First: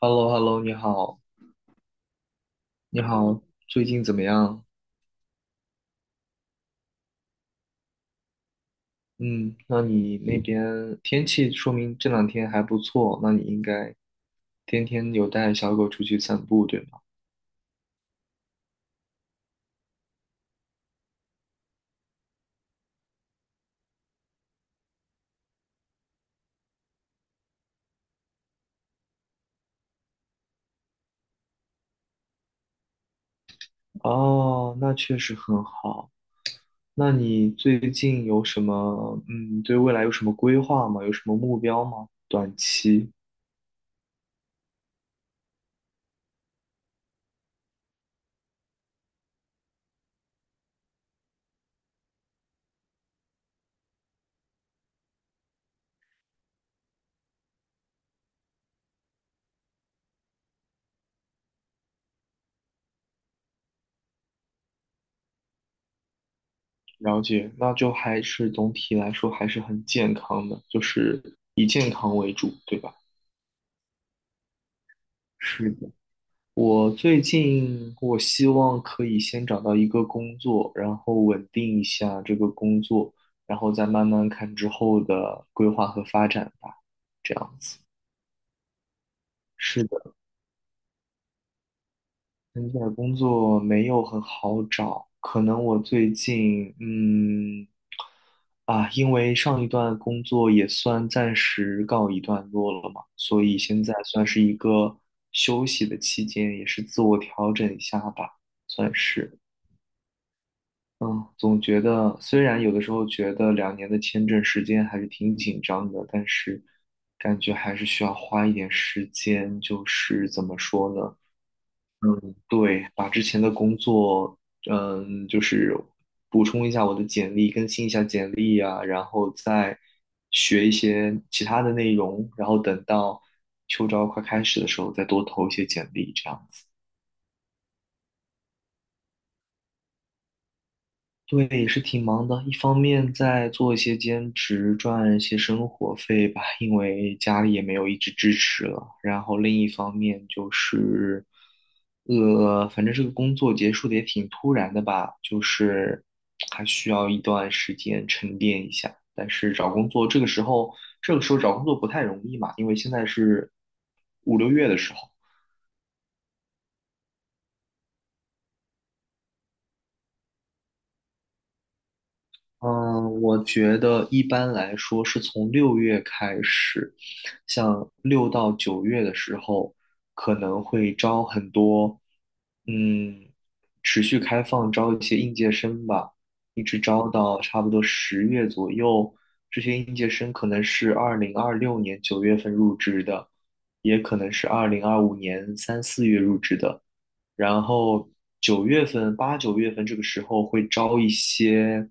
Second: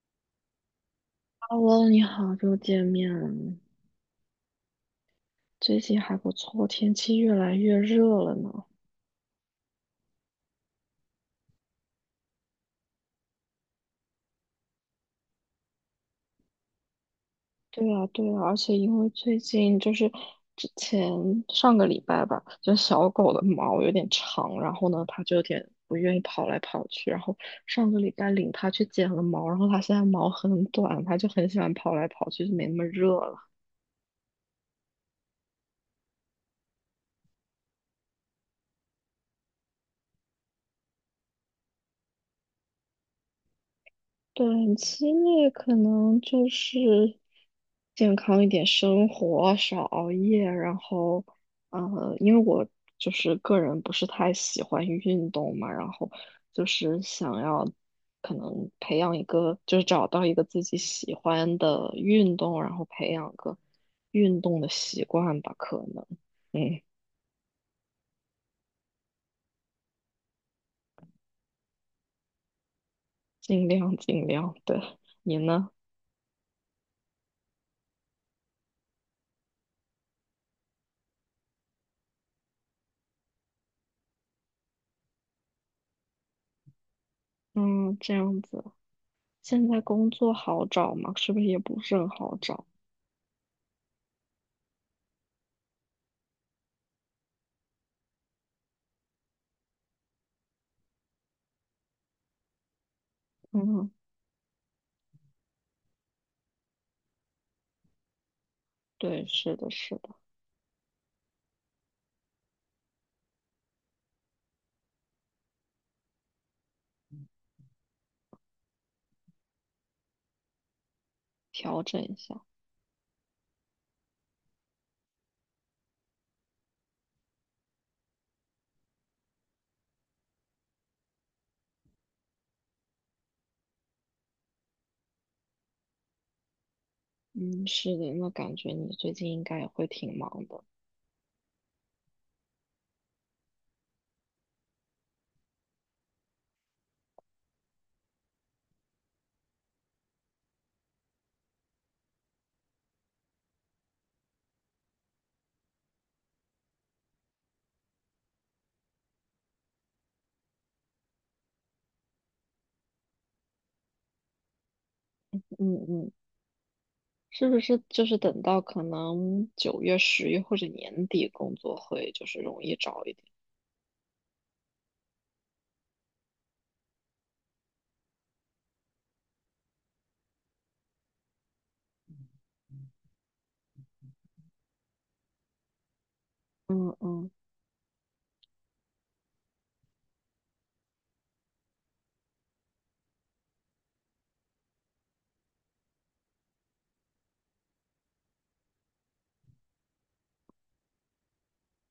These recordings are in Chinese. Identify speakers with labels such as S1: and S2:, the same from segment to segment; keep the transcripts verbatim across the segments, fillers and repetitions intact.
S1: h e l l o h e l l o 你好，
S2: Hello，你好，又见
S1: 你
S2: 面
S1: 好，
S2: 了。
S1: 最近怎么样？
S2: 最近还不错，天气越来越热了呢。
S1: 嗯，那你那边天气说明这两天还不错，那你应该天天有带小狗出去散步，对吗？
S2: 对啊，对啊，而且因为最近就是之前上个礼拜吧，就小狗的毛有点长，然后呢，它就有点不愿意跑来跑去。然后上个礼拜领它去剪了毛，然后它现在毛很短，它就很喜欢跑来跑去，就没那么热了。
S1: 哦，那确实很好。那你最近有什么，嗯，对未来有什么规划吗？有什么目标吗？短期，
S2: 短期内可能就是健康一点生活，少熬夜，然后呃，因为我就是个人不是太喜欢运动嘛，然后就是想要可能培养一个，就是找到一个自己喜欢的运动，然后培养个运动的习惯吧，可能嗯，
S1: 了解，那就还是总体来说还是很健康的，就是以健康为主，对吧？
S2: 尽量尽量，对，你呢？
S1: 是的。我最近我希望可以先找到一个工作，然后稳定一下这个工作，然后再慢慢看之后的规划和发展吧。这样子，
S2: 嗯，这样子。现在
S1: 是的，
S2: 工作好找吗？是不是也不是很好
S1: 现
S2: 找？
S1: 在工作没有很好找，可能我最近嗯啊，因为上一段工作也算暂时告一段落了嘛，所以现
S2: 嗯，
S1: 在算是一个休息的期间，也是自我调整一下吧，算
S2: 对，
S1: 是。
S2: 是的，是的，
S1: 嗯，总觉得虽然有的时候觉得两年的签证时间还是挺紧张的，但是感觉还是需要花一点时间，就是怎么说呢？
S2: 调整一
S1: 嗯，
S2: 下。
S1: 对，把之前的工作，嗯，就是补充一下我的简历，更新一下简历啊，然后再学一些其他的内容，然后等到秋招快开始的时候再多投一些简历，这样子。
S2: 嗯，是的，那感觉你最近应该也会挺忙的。
S1: 对，也是挺忙的，一方面在做一些兼职赚一些生活费吧，因为家里也没有一直支持了。然后另一方面就是，呃，反正这个工作结束的也挺突然的吧，就是还需要一段时间沉淀一下。但是找工作这个时候，这个时候找工作不太容易嘛，因为现在是五六月的时候。
S2: 嗯嗯，是不是就是等到可能九月、十月或者年底工作会就是容易找一
S1: 嗯，
S2: 点？
S1: 我觉得一般来说是从六月开始，像六到九月的时候，可能会招很多，嗯，持续开放招一些应届生吧，一直
S2: 嗯
S1: 招
S2: 嗯
S1: 到差不多十月左右。这些应届生可能是二零二六年九月份入职的，也可能是二零二五年三四月入职的。然后九月份、八九月份这个时候会招一些，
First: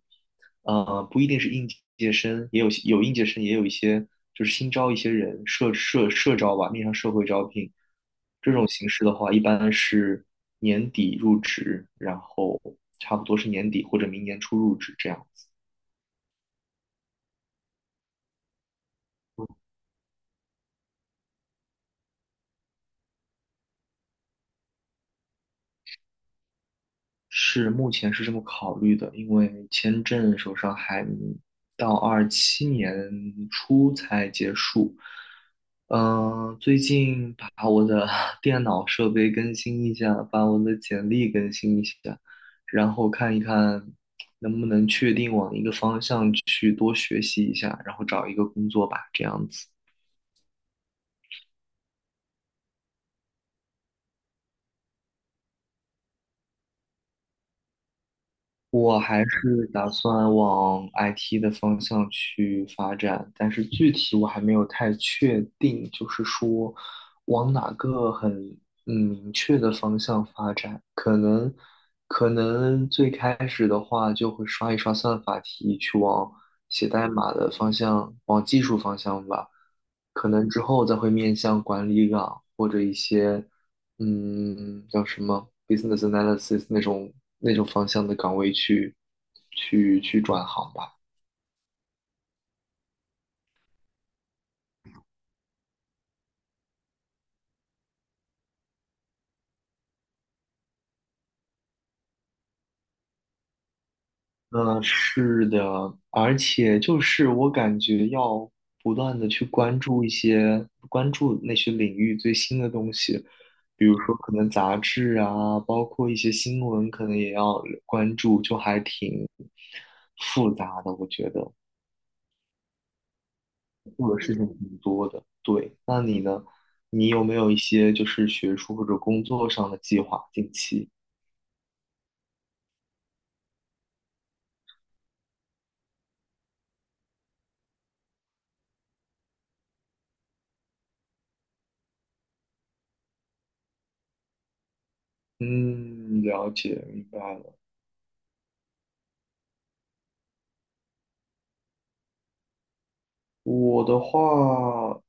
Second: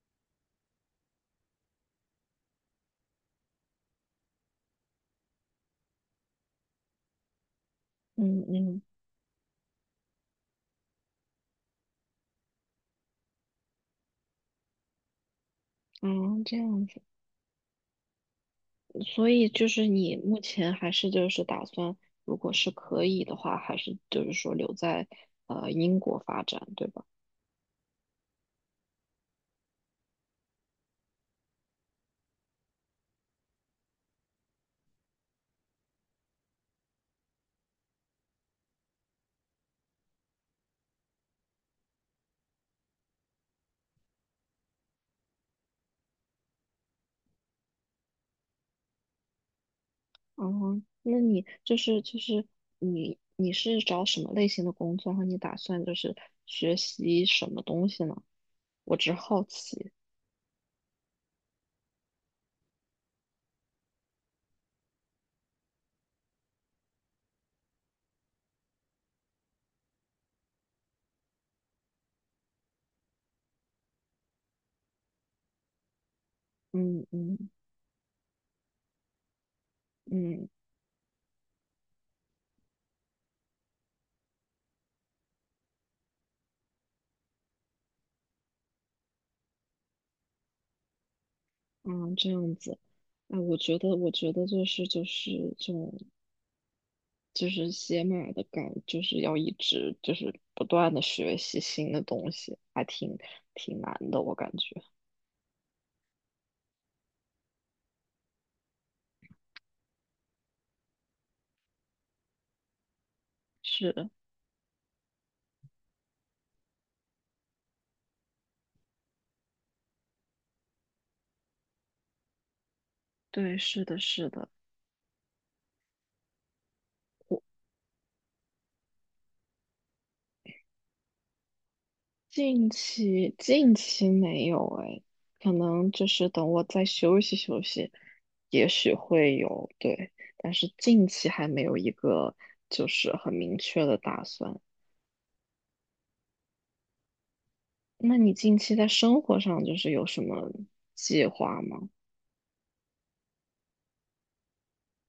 S1: 呃，不一定是应届生，也有有应届生，也有一些就是新招一些人，社社社招吧，面向社会招聘。
S2: 嗯
S1: 这种
S2: 嗯
S1: 形式的话，一般是年底入职，然后差不多是年底或者明年初入职这样。
S2: 嗯，这样子。所以就是你目前还是就是打算，如果是可以的话，还是就是说留在呃英国发展，对吧？
S1: 是，目前是这么考虑的，因为签证手上还到二七年初才结束。嗯、最近把我的 电脑设备更新一下，把我的简历更新一下，然后看一看能不能确定往一个方向去多学习一下，然后找一个工作吧，这样子。
S2: 哦，那你就是就是你你是找什么类型的工作？然后你打算就是学习什么东西呢？我
S1: 我
S2: 只
S1: 还
S2: 好
S1: 是打
S2: 奇。
S1: 算往 I T 的方向去发展，但是具体我还没有太确定，就是说往哪个很嗯明确的方向发展。可能可能最开始的话就会刷一刷算法题，去往写
S2: 嗯
S1: 代码
S2: 嗯
S1: 的方向，往技术方向吧。可
S2: 嗯
S1: 能之后再会面向管理岗或者一些。嗯，叫什么 business analysis 那种那种方向的岗位去去去转行吧。
S2: 嗯，这样子。哎，我觉得我觉得就是就是这种就是写码的感，就是要一直就是不断的学习新的东西，还挺挺难的，我感觉。
S1: 嗯，是的，而且就是我感觉要不断的去关注一些关注那些领域最新的东西，比
S2: 是，
S1: 如
S2: 的，
S1: 说可能杂志啊，包括一些新闻，可能也要关注，就还挺复杂的，我觉得。
S2: 对，是的，
S1: 做的
S2: 是
S1: 事情
S2: 的。
S1: 挺多的。对，那你呢？你有没有一些就是学术或者工作上的计划？近期？
S2: 近期近期没有哎，可能就是等我再休息休息，也许会有，对，但是近期还没有一个就是很明确的打算。
S1: 嗯，了解，明白了。
S2: 那你近期在生活上就是有什么计划吗？
S1: 我的话，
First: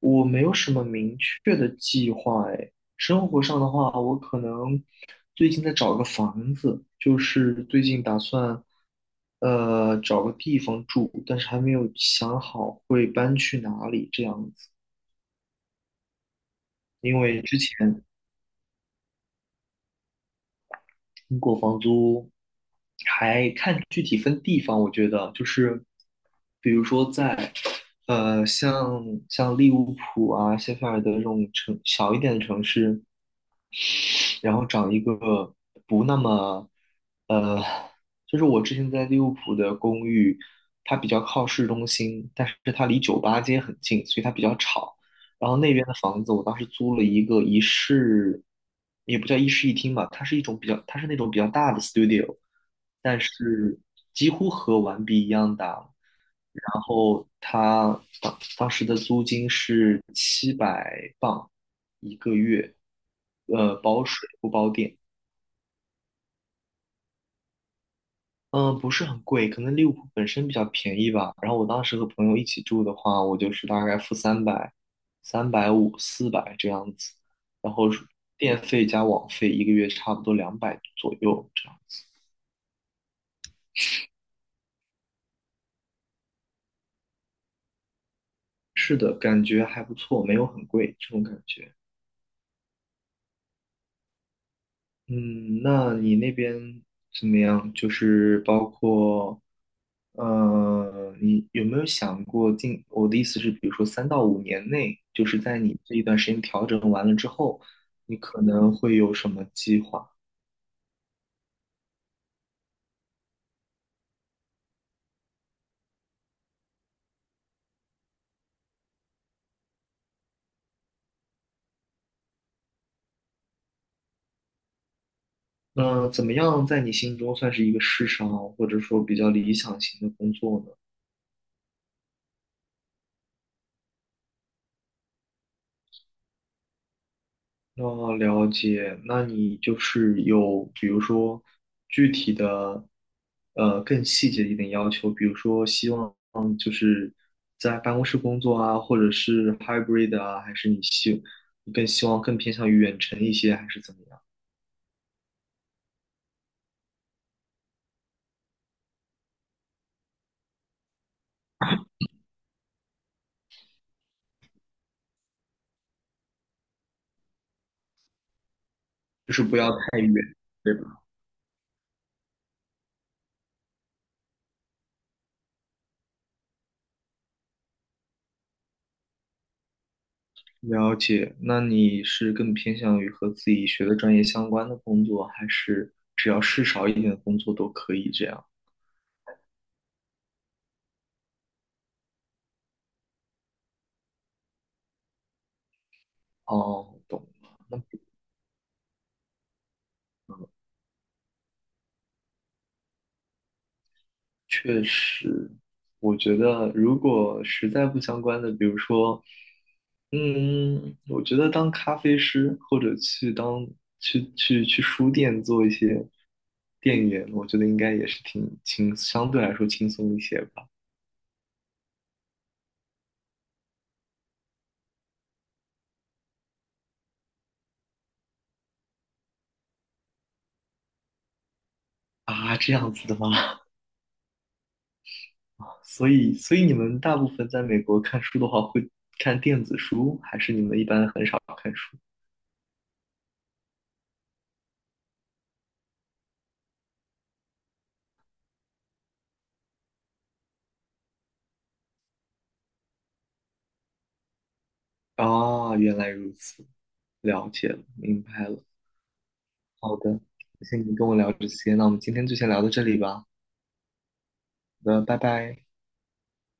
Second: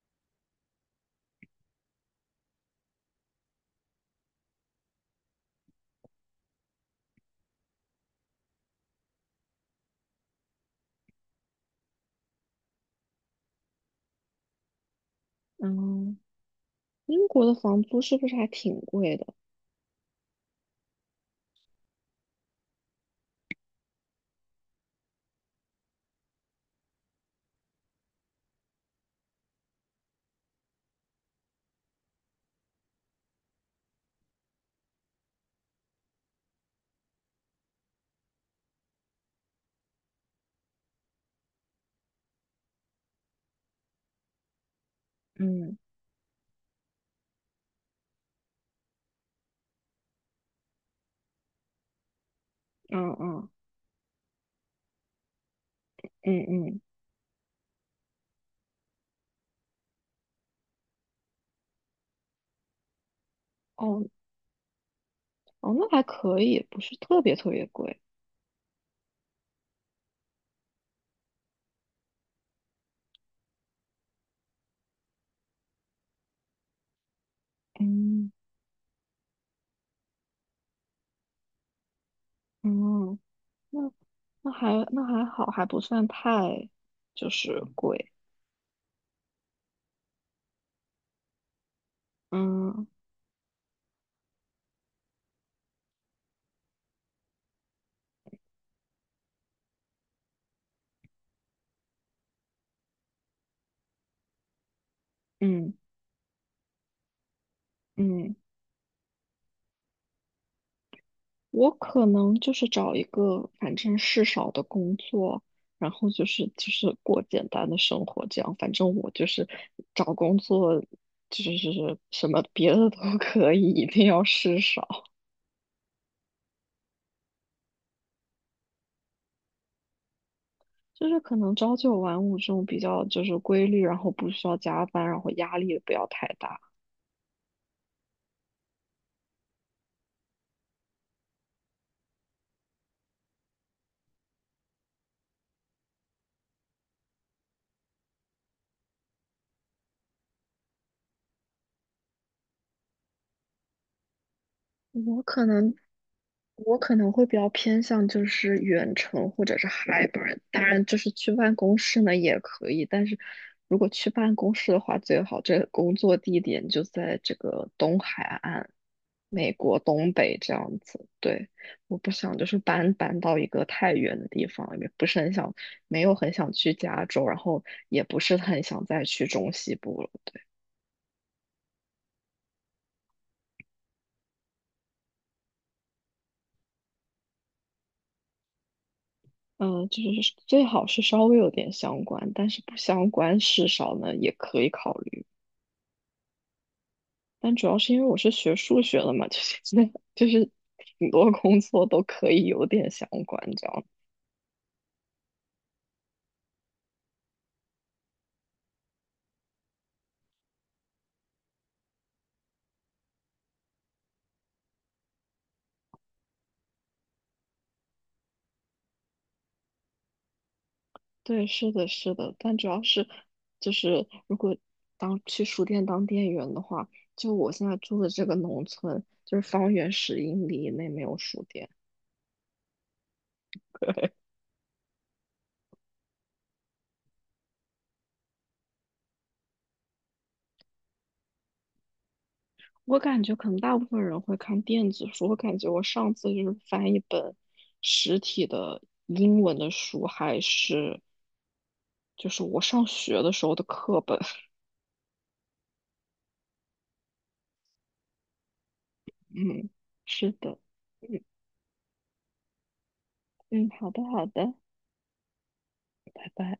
S1: 我没有什么明确的计划哎。生活上的话，我可能最近在找个房子，就是最近打算呃找个地方住，但是还没有想好会搬去哪里这样子。
S2: 嗯，
S1: 因
S2: 英
S1: 为
S2: 国的
S1: 之
S2: 房租
S1: 前
S2: 是不是还挺贵的？
S1: 英国房租还看具体分地方，我觉得就是比如说在呃像像利物浦啊、谢菲尔德这种城小一点的城市，然后找一个不那么，呃，就是我之前在利物浦的公寓，它比较靠市中心，但是它离酒吧街很近，所以它比较吵。然后那
S2: 嗯
S1: 边的房子，我当时租了一个一室，也不叫一室一厅吧，它是一种比较，它是那种比较大的 studio，
S2: 嗯
S1: 但
S2: 嗯
S1: 是几乎和完璧一样大。
S2: 嗯嗯，
S1: 然后它当当时的租金是七百磅，一个月，呃，
S2: 哦
S1: 包水不包电，
S2: 哦，那还可以，不是特别特别贵。
S1: 嗯、不是很贵，可能利物浦本身比较便宜吧。然后我当时和朋友一起住的话，我就是大概付三百、三百五、四百这样子，然后是
S2: 嗯
S1: 电费加网费一个月差不多两百左右这样子。
S2: 嗯。那。那还那还好，还不算太就是贵。
S1: 是的，感觉还不错，没有很贵这种感觉。
S2: 嗯
S1: 嗯，那你那边怎么样？就是包括，呃，你有没有想过近？我的意思是，比如说三到五年内，就是在
S2: 嗯
S1: 你这一段时间调整完了之后，你
S2: 嗯，
S1: 可能会有什么计划？
S2: 我可能就是找一个反正事少的工作，然后就是就是过简单的生活，这样反正我就是找工作就是什么别的都 可以，一定要事少，
S1: 那怎么样在你心中算是一个世上或者说比较理想型的工作呢？
S2: 就是可能朝九晚五这种比较就是规律，然后不需要加班，然后压力也不要太大。
S1: 哦，了解。那你就是有，比如说具体的，呃，更细节一点要求，比如说希望嗯就是在办公室工作啊，或者是 hybrid 啊，还是你希你更希望更偏向于远程一些，还是怎么样？
S2: 我可能我可能会比较偏向就是远程或者是 hybrid，当然就是去办公室呢也可以，但是如果去办公室的话，最好这个工作地点就在这个东海岸，
S1: 就是
S2: 美
S1: 不要
S2: 国
S1: 太
S2: 东
S1: 远，
S2: 北这
S1: 对
S2: 样
S1: 吧？
S2: 子。对，我不想就是搬搬到一个太远的地方，也不是很想，没有很想去加州，然后也不是很想再去中西部了。
S1: 了解。那你是更偏向于和自己学的专业相关的工作，还是只要事少一点的工作？
S2: 嗯，就是最好是稍微有点相关，但是不相关事少呢也可以考虑。
S1: 哦，懂
S2: 但
S1: 了。
S2: 主要
S1: 那。
S2: 是因为我是学数学的嘛，就是那就是挺多工作都可以有点相关，这样。
S1: 确实，我觉得如果实在不相关的，比如说，嗯，我觉得当咖啡师或者去当去去去书店做一些店员，我觉得应该也是挺轻，相对来说轻松一些吧。
S2: 对，是的，是的。但主要是就是如果当去书店当店员的话，就我现在住的这个农村，就是方圆十英里以内没有书店。
S1: 啊，这样子的吗？所以，所以你们大部分在美国看书的话，会看电子书，还是你们一般很少看书？
S2: 我感觉可能大部分人会看电子书，我感觉我上次就是翻一本实体的英文的书，还是就是我上学的时候的课本。
S1: 啊，原来如此，了解了，明白了。
S2: 嗯，
S1: 好的，
S2: 是的，
S1: 谢谢你跟我
S2: 嗯
S1: 聊这些，那我们今天就先聊到这里吧。好
S2: 嗯，好的好的，
S1: 的，拜拜。
S2: 拜拜。